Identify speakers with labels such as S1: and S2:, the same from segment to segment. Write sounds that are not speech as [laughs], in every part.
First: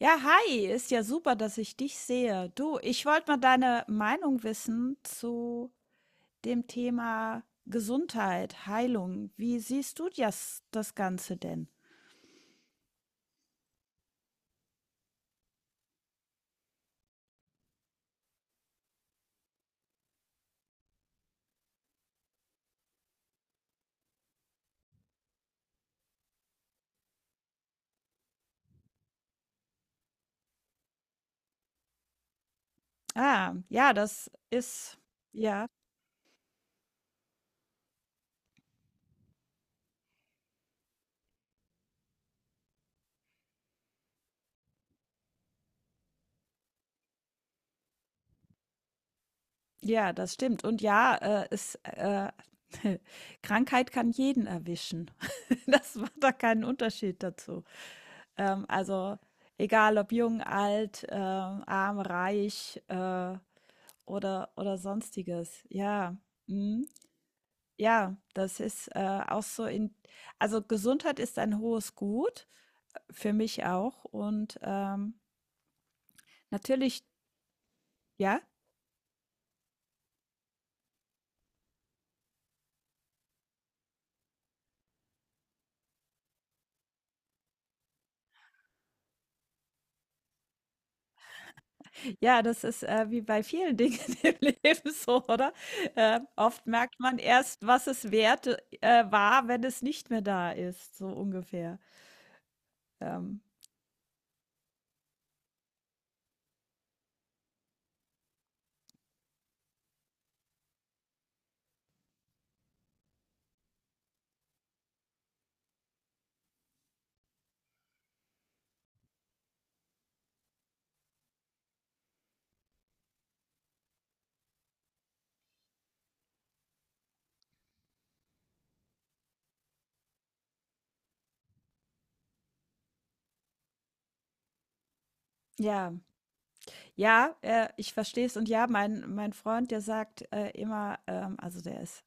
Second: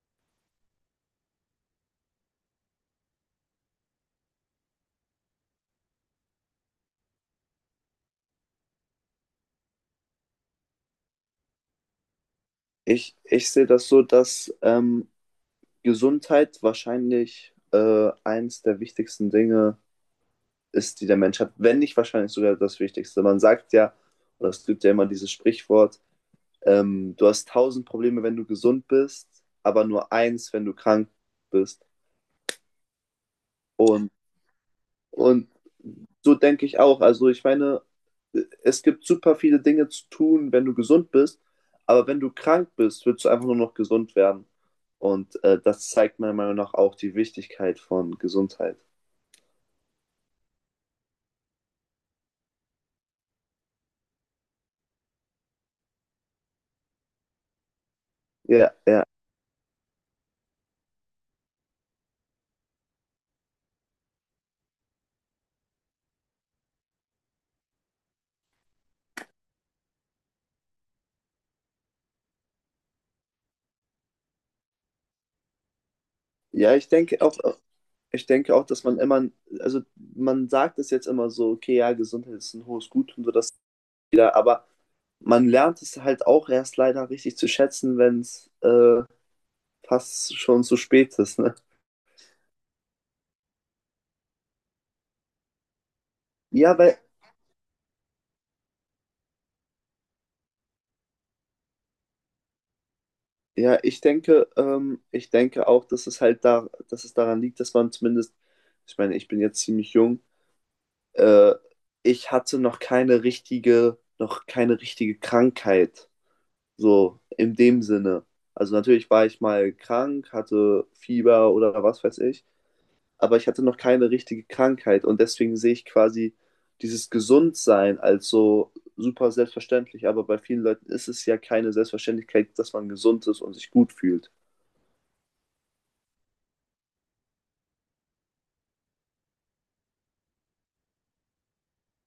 S1: Ja, hi, ist ja super, dass ich dich sehe. Du, ich wollte mal deine Meinung wissen zu dem Thema Gesundheit, Heilung. Wie siehst du das, das Ganze denn?
S2: Ich sehe das so, dass Gesundheit wahrscheinlich eines der wichtigsten Dinge ist, die der Mensch hat, wenn nicht wahrscheinlich sogar das Wichtigste. Man sagt ja, oder es gibt ja immer dieses Sprichwort, du hast 1000 Probleme, wenn du gesund bist, aber nur eins, wenn du krank bist.
S1: Ah, ja,
S2: Und
S1: das ist,
S2: Und
S1: ja,
S2: so denke ich auch. Also ich meine, es gibt super viele Dinge zu tun, wenn du gesund bist, aber wenn du krank bist, willst du einfach nur noch gesund werden. Und das zeigt meiner Meinung nach auch die Wichtigkeit von Gesundheit.
S1: ja, das stimmt. Und [laughs] Krankheit kann jeden erwischen. [laughs] Das macht da keinen Unterschied dazu.
S2: Ja, ja.
S1: Also, egal ob jung, alt, arm, reich, oder Sonstiges. Ja. Mhm. Ja, das ist, auch so in also, Gesundheit ist ein hohes Gut, für mich auch und
S2: Ja,
S1: natürlich
S2: ich
S1: ja?
S2: denke auch, dass man immer, also man sagt es jetzt immer so, okay, ja, Gesundheit ist ein hohes Gut und so das wieder, aber man lernt es halt auch erst leider richtig zu schätzen, wenn es fast schon zu spät ist, ne?
S1: Ja, das ist, wie bei vielen Dingen [laughs] im Leben so, oder? Oft
S2: Ja,
S1: merkt
S2: weil
S1: man erst, was es wert war, wenn es nicht mehr da ist, so ungefähr. Ähm,
S2: Ja, ich denke auch, dass es halt da, dass es daran liegt, dass man zumindest, ich meine, ich bin jetzt ziemlich jung, äh, ich hatte noch keine richtige Krankheit, so in dem Sinne. Also natürlich war ich mal krank, hatte Fieber oder was weiß ich, aber ich hatte noch keine richtige Krankheit und deswegen sehe ich quasi dieses Gesundsein als so super selbstverständlich, aber bei vielen Leuten ist es ja keine Selbstverständlichkeit, dass man gesund ist und sich gut fühlt.
S1: ja. Ja, ich verstehe es. Und ja, mein Freund, der sagt, immer, also, der ist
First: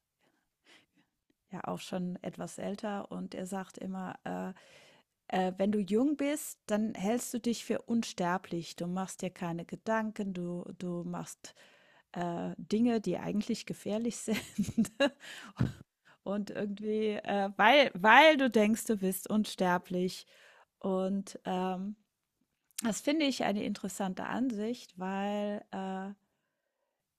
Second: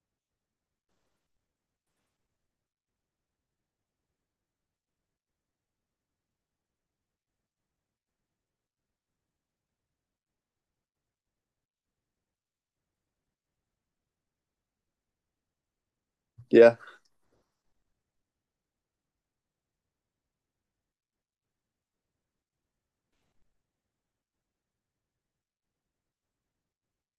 S1: ja auch schon etwas älter und er sagt immer, wenn du jung bist, dann hältst du dich für unsterblich. Du machst dir keine Gedanken, du machst Dinge, die eigentlich gefährlich sind. [laughs] Und
S2: Ja.
S1: irgendwie, weil du denkst, du bist unsterblich. Und das finde ich eine interessante Ansicht, weil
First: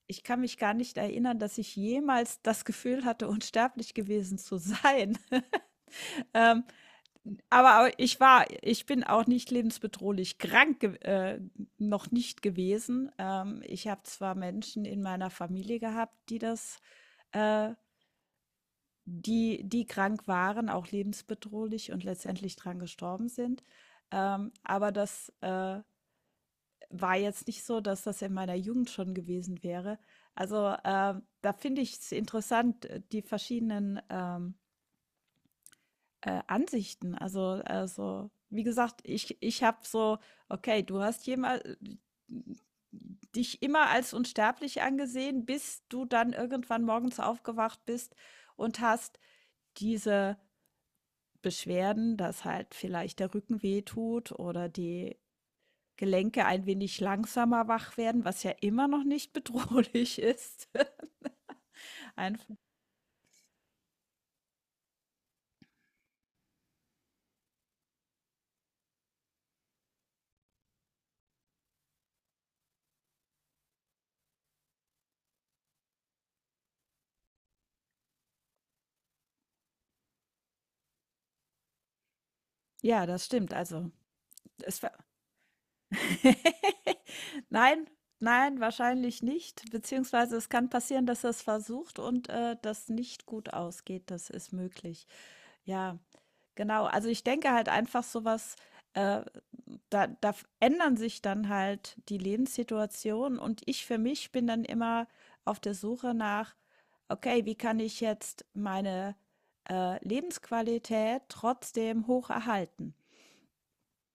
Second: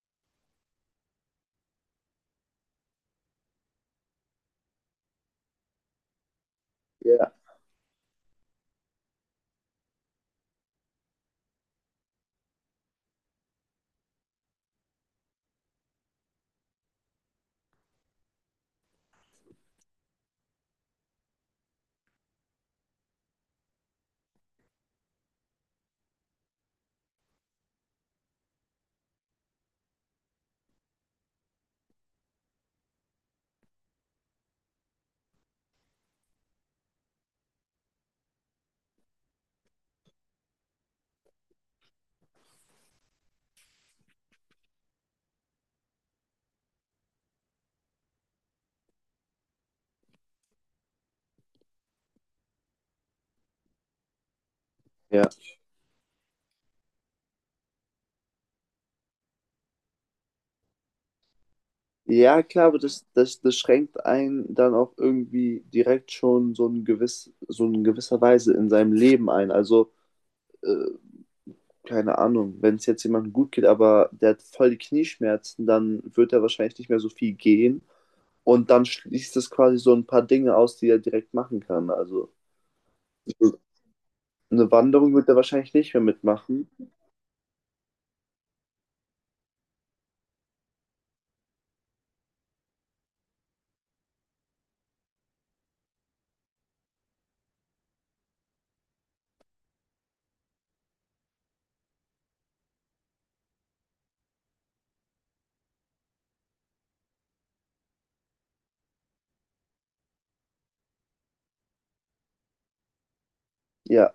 S1: ich kann mich gar nicht erinnern, dass ich jemals das Gefühl hatte, unsterblich gewesen zu sein. [laughs] ähm,
S2: Ja,
S1: aber ich bin auch nicht lebensbedrohlich krank ge noch nicht gewesen. Ich habe zwar Menschen in meiner Familie gehabt, die das äh, die die krank waren, auch lebensbedrohlich, und letztendlich dran gestorben sind. Aber das war jetzt nicht so, dass das in meiner Jugend schon gewesen wäre. Also, da finde ich es interessant, die verschiedenen Ansichten. Also, wie gesagt, ich habe so okay, du hast jema dich immer als unsterblich angesehen, bis du dann irgendwann morgens aufgewacht bist und hast diese Beschwerden, dass halt vielleicht der Rücken wehtut oder die
S2: ja.
S1: Gelenke ein wenig langsamer wach werden, was ja immer noch nicht bedrohlich ist. [laughs] Einf
S2: Ja, klar, aber das schränkt einen dann auch irgendwie direkt schon so in gewisser Weise in seinem Leben ein. Also, äh, keine Ahnung, wenn es jetzt jemandem gut geht, aber der hat voll die Knieschmerzen, dann wird er wahrscheinlich nicht mehr so viel gehen. Und dann schließt es quasi so ein paar Dinge aus, die er direkt machen kann. Also,
S1: Ja, das stimmt. Also,
S2: eine
S1: es
S2: Wanderung wird er wahrscheinlich nicht mehr mitmachen.
S1: [laughs] Nein, nein, wahrscheinlich nicht. Beziehungsweise es kann passieren, dass er es versucht und das nicht gut ausgeht. Das ist möglich. Ja, genau. Also ich denke halt einfach sowas, äh, ändern sich dann halt die Lebenssituation und ich für mich bin dann immer auf der Suche nach, okay, wie kann ich jetzt meine Lebensqualität trotzdem hoch erhalten?
S2: Ja,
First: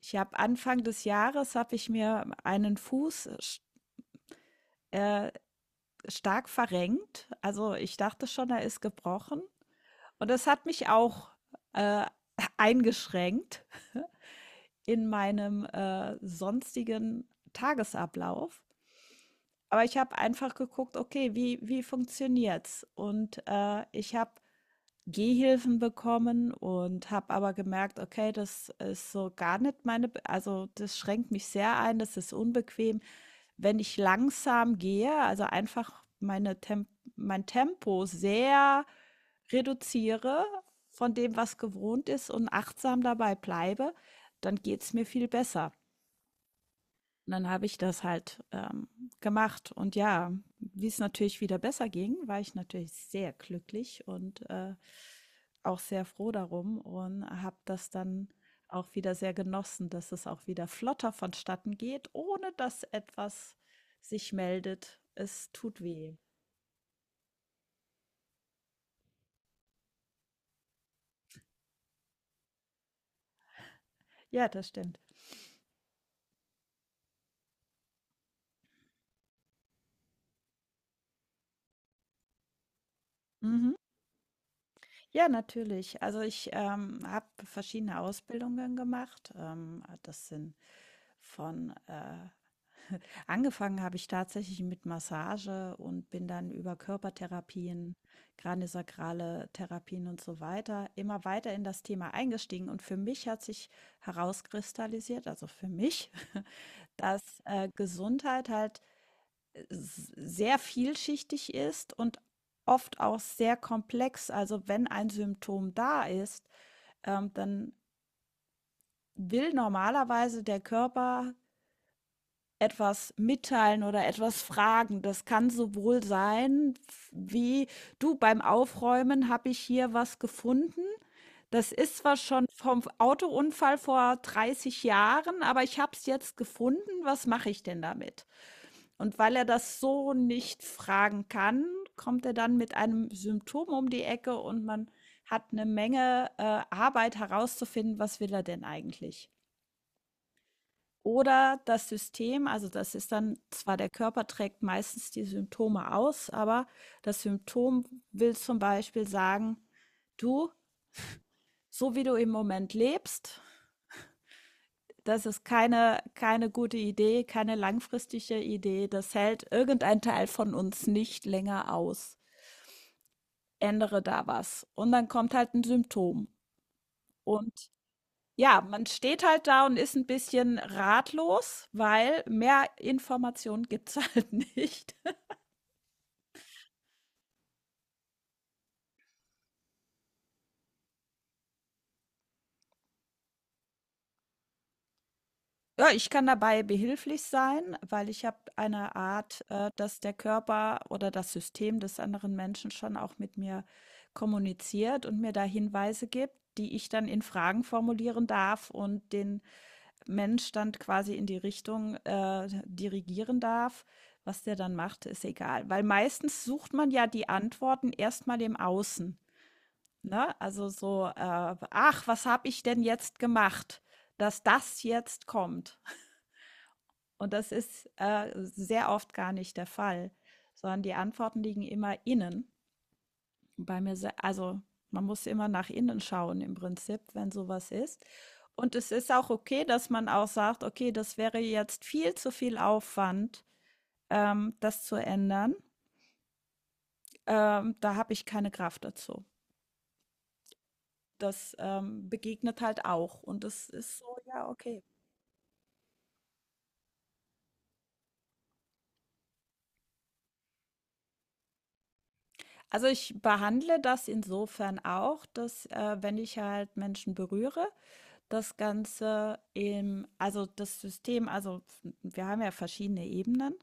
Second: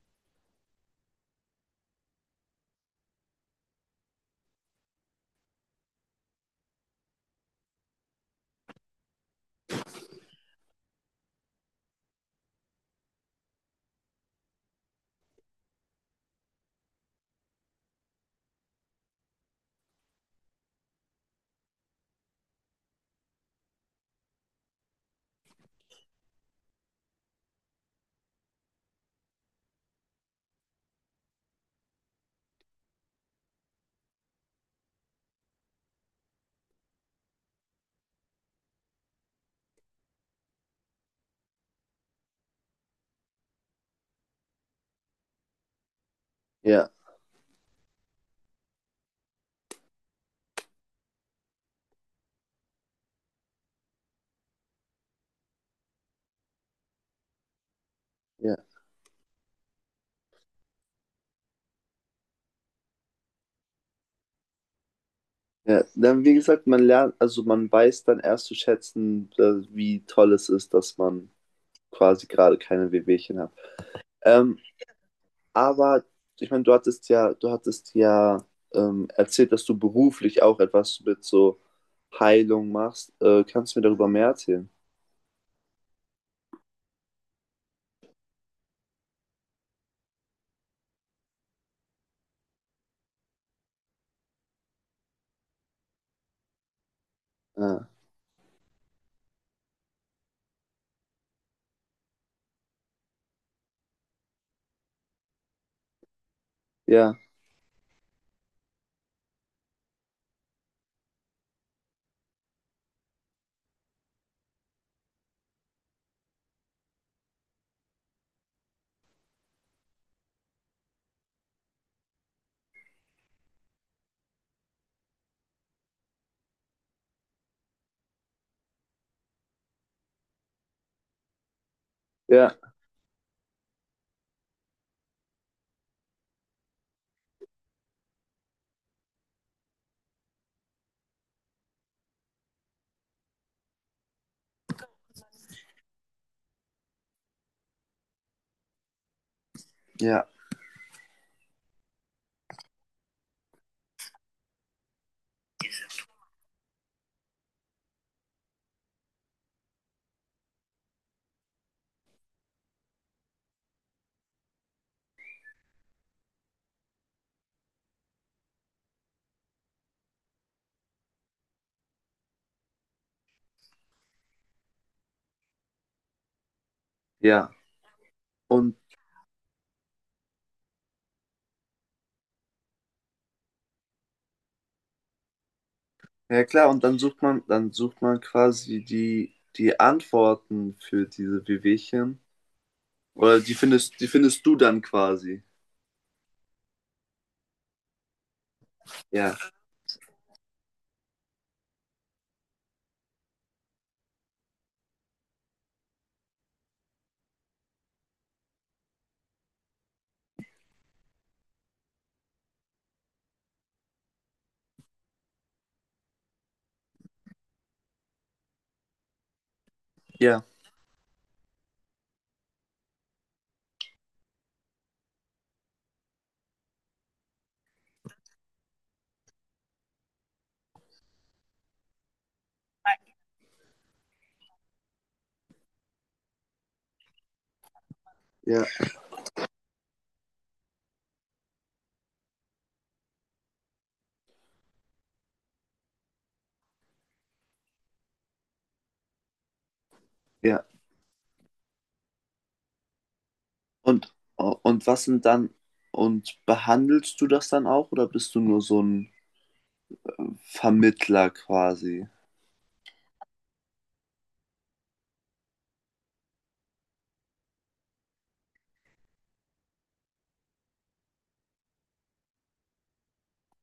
S1: Ich habe Anfang des Jahres habe ich mir einen Fuß sch äh, stark verrenkt. Also, ich dachte schon, er ist gebrochen und das hat mich auch, äh, [laughs] eingeschränkt in meinem, sonstigen Tagesablauf. Aber ich habe einfach geguckt: „Okay, wie funktioniert's?“ Und, ich habe Gehhilfen bekommen und habe aber gemerkt: „Okay, das ist so gar nicht meine b also, das schränkt mich sehr ein, das ist unbequem.“ Wenn ich langsam gehe, also einfach meine Temp mein Tempo sehr reduziere von dem, was gewohnt ist, und achtsam dabei bleibe, dann geht es mir viel besser.
S2: ja,
S1: Und dann habe ich das halt gemacht. Und ja, wie es natürlich wieder besser ging, war ich natürlich sehr glücklich und auch sehr froh darum und habe das dann
S2: ja.
S1: auch wieder sehr genossen, dass es auch wieder flotter vonstatten geht, ohne dass etwas sich meldet. Es tut
S2: Ja,
S1: weh.
S2: dann, wie gesagt, man lernt, also man weiß dann erst zu schätzen, wie toll es ist, dass man quasi gerade keine Wehwehchen hat.
S1: Ja,
S2: Ähm,
S1: das stimmt.
S2: aber ich meine, du hattest ja erzählt, dass du beruflich auch etwas mit so Heilung machst. Kannst
S1: Mhm.
S2: du mir darüber mehr erzählen?
S1: Ja, natürlich. Also ich habe verschiedene Ausbildungen gemacht. Das sind von [laughs] angefangen habe ich tatsächlich mit Massage und bin dann über
S2: Ah,
S1: Körpertherapien, kraniosakrale Therapien und so weiter immer weiter in das Thema eingestiegen. Und für mich hat sich herauskristallisiert, also für mich, [laughs]
S2: ja,
S1: dass Gesundheit halt sehr vielschichtig ist und oft auch sehr komplex. Also, wenn ein Symptom da ist, dann will normalerweise der Körper etwas mitteilen oder etwas fragen. Das kann sowohl sein, f wie: „Du, beim Aufräumen habe ich hier was gefunden. Das ist zwar schon
S2: ja,
S1: vom Autounfall vor 30 Jahren, aber ich habe es jetzt gefunden. Was mache ich denn damit?“ Und weil er das so nicht fragen kann, kommt er dann mit einem Symptom um die Ecke und man hat eine Menge, Arbeit herauszufinden, was will er denn eigentlich?
S2: ja,
S1: Oder das System, also das ist dann zwar der Körper trägt meistens die Symptome aus, aber das Symptom will zum Beispiel sagen, du, so wie du im Moment lebst, das ist keine, keine gute Idee, keine langfristige Idee, das hält irgendein Teil von uns nicht länger aus. Ändere da was. Und dann kommt halt ein Symptom.
S2: ja.
S1: Und ja,
S2: Und
S1: man steht halt da und ist ein bisschen ratlos, weil mehr Informationen gibt es [laughs] halt nicht.
S2: ja klar, und dann sucht man quasi die Antworten für diese Wehwehchen. Oder die findest du dann quasi.
S1: Ja, ich kann dabei behilflich sein, weil ich habe eine
S2: Ja,
S1: Art, dass der Körper oder das System des anderen Menschen schon auch mit mir kommuniziert und mir da Hinweise gibt, die ich dann in Fragen formulieren darf und den Mensch dann quasi in die Richtung dirigieren darf. Was der dann macht, ist egal. Weil meistens sucht man ja die Antworten erstmal im Außen. Ne?
S2: ja,
S1: Also so, ach, was habe ich denn jetzt gemacht, dass das jetzt kommt? Und das ist sehr oft gar nicht der Fall, sondern die Antworten liegen immer innen. Also man muss immer nach innen schauen im Prinzip, wenn sowas ist.
S2: ja,
S1: Und es ist auch okay, dass man auch sagt, okay, das wäre jetzt viel zu viel Aufwand, das zu ändern. Da habe ich keine Kraft dazu.
S2: ja.
S1: Das begegnet halt auch. Und das ist so, ja, okay.
S2: Und was sind dann, und behandelst du das dann auch oder bist du nur so ein Vermittler quasi?
S1: Also ich behandle das insofern auch, dass wenn ich halt Menschen berühre, das Ganze im, also das System, also wir haben ja verschiedene Ebenen,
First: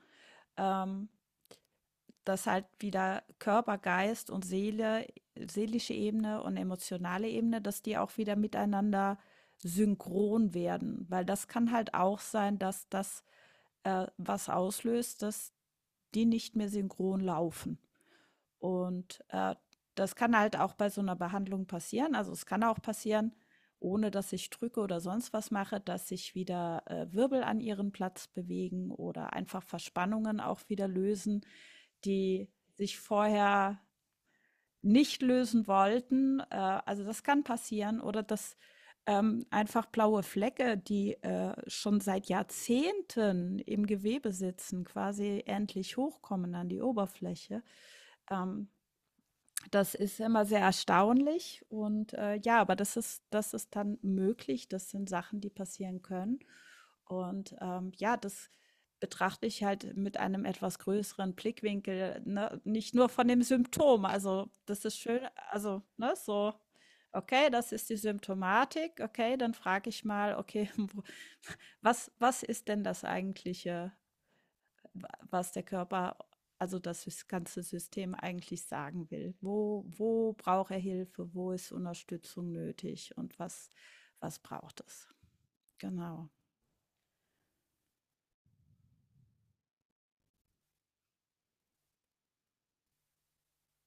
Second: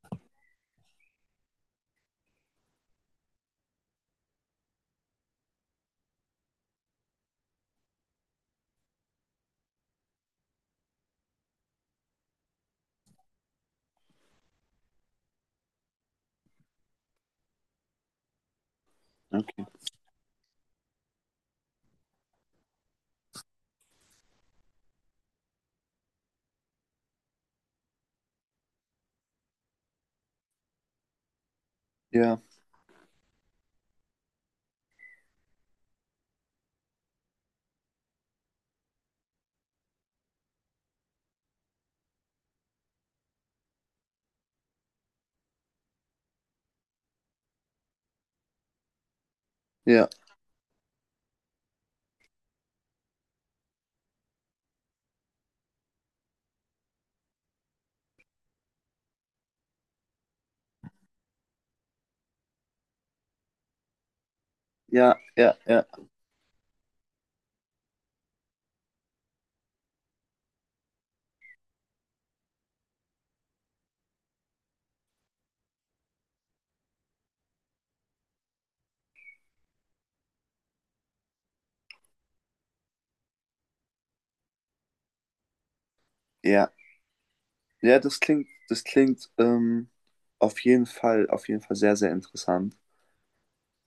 S1: ähm, dass halt wieder Körper, Geist und Seele, seelische Ebene und emotionale Ebene, dass die auch wieder miteinander synchron werden, weil das kann halt auch sein, dass das was auslöst, dass die nicht mehr synchron laufen. Und,
S2: Okay.
S1: das kann halt auch bei so einer Behandlung passieren. Also, es kann auch passieren, ohne dass ich drücke oder sonst was mache, dass sich wieder, Wirbel an ihren Platz bewegen oder einfach Verspannungen auch wieder lösen,
S2: Ja,
S1: die sich vorher nicht lösen wollten. Also, das kann passieren oder dass, einfach blaue Flecke, die, schon seit Jahrzehnten im Gewebe sitzen, quasi endlich hochkommen an die Oberfläche. Ähm, das
S2: ja,
S1: ist immer sehr erstaunlich und, ja, aber das ist dann möglich. Das sind Sachen, die passieren können, und, ja, das betrachte ich halt mit einem etwas größeren Blickwinkel, ne? Nicht nur von dem Symptom. Also, das ist
S2: ja,
S1: schön,
S2: ja,
S1: also,
S2: ja,
S1: ne, so, okay, das ist die Symptomatik. Okay, dann frage ich mal, okay, [laughs] wo was ist denn das eigentliche, was der Körper, also das ganze System eigentlich sagen will. Wo braucht er Hilfe? Wo ist Unterstützung nötig? Und was braucht es? Genau.
S2: ja. Ja, das klingt auf jeden Fall sehr, sehr interessant.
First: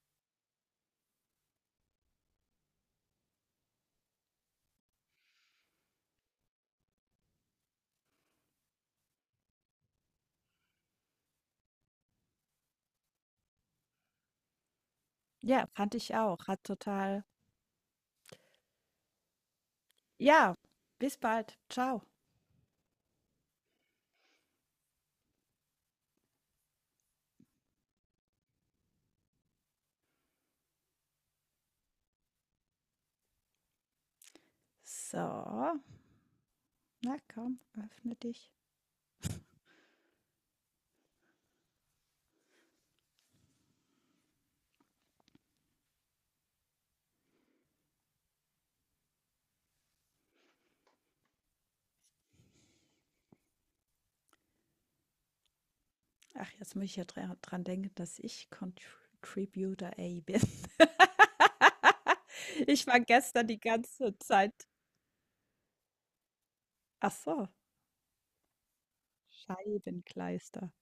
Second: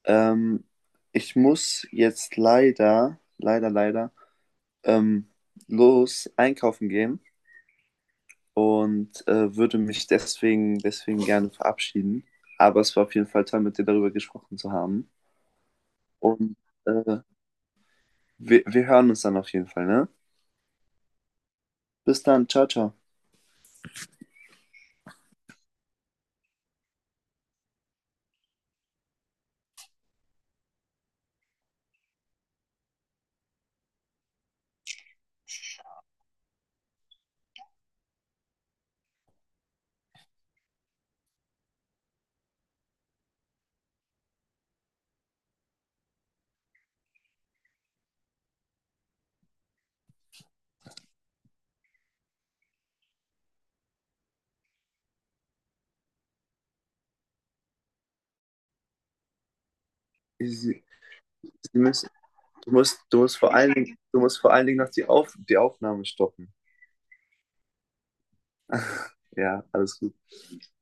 S2: Ähm, ich muss jetzt leider, leider, leider, ähm, los einkaufen gehen. Und würde mich deswegen gerne verabschieden. Aber es war auf jeden Fall toll, mit dir darüber gesprochen zu haben.
S1: Ja, fand ich auch.
S2: Und
S1: Hat
S2: äh,
S1: total.
S2: wir hören uns dann auf jeden Fall, ne?
S1: Ja, bis bald. Ciao.
S2: Bis dann, ciao, ciao.
S1: So, na komm, öffne dich. Ach, jetzt muss ich ja dran denken, dass ich Contributor A bin.
S2: Sie, Sie
S1: [laughs]
S2: müssen,
S1: Ich war
S2: du musst
S1: gestern
S2: vor
S1: die
S2: allen Dingen,
S1: ganze Zeit.
S2: noch die Aufnahme stoppen.
S1: Ach so,
S2: Ja, alles gut.
S1: Scheibenkleister.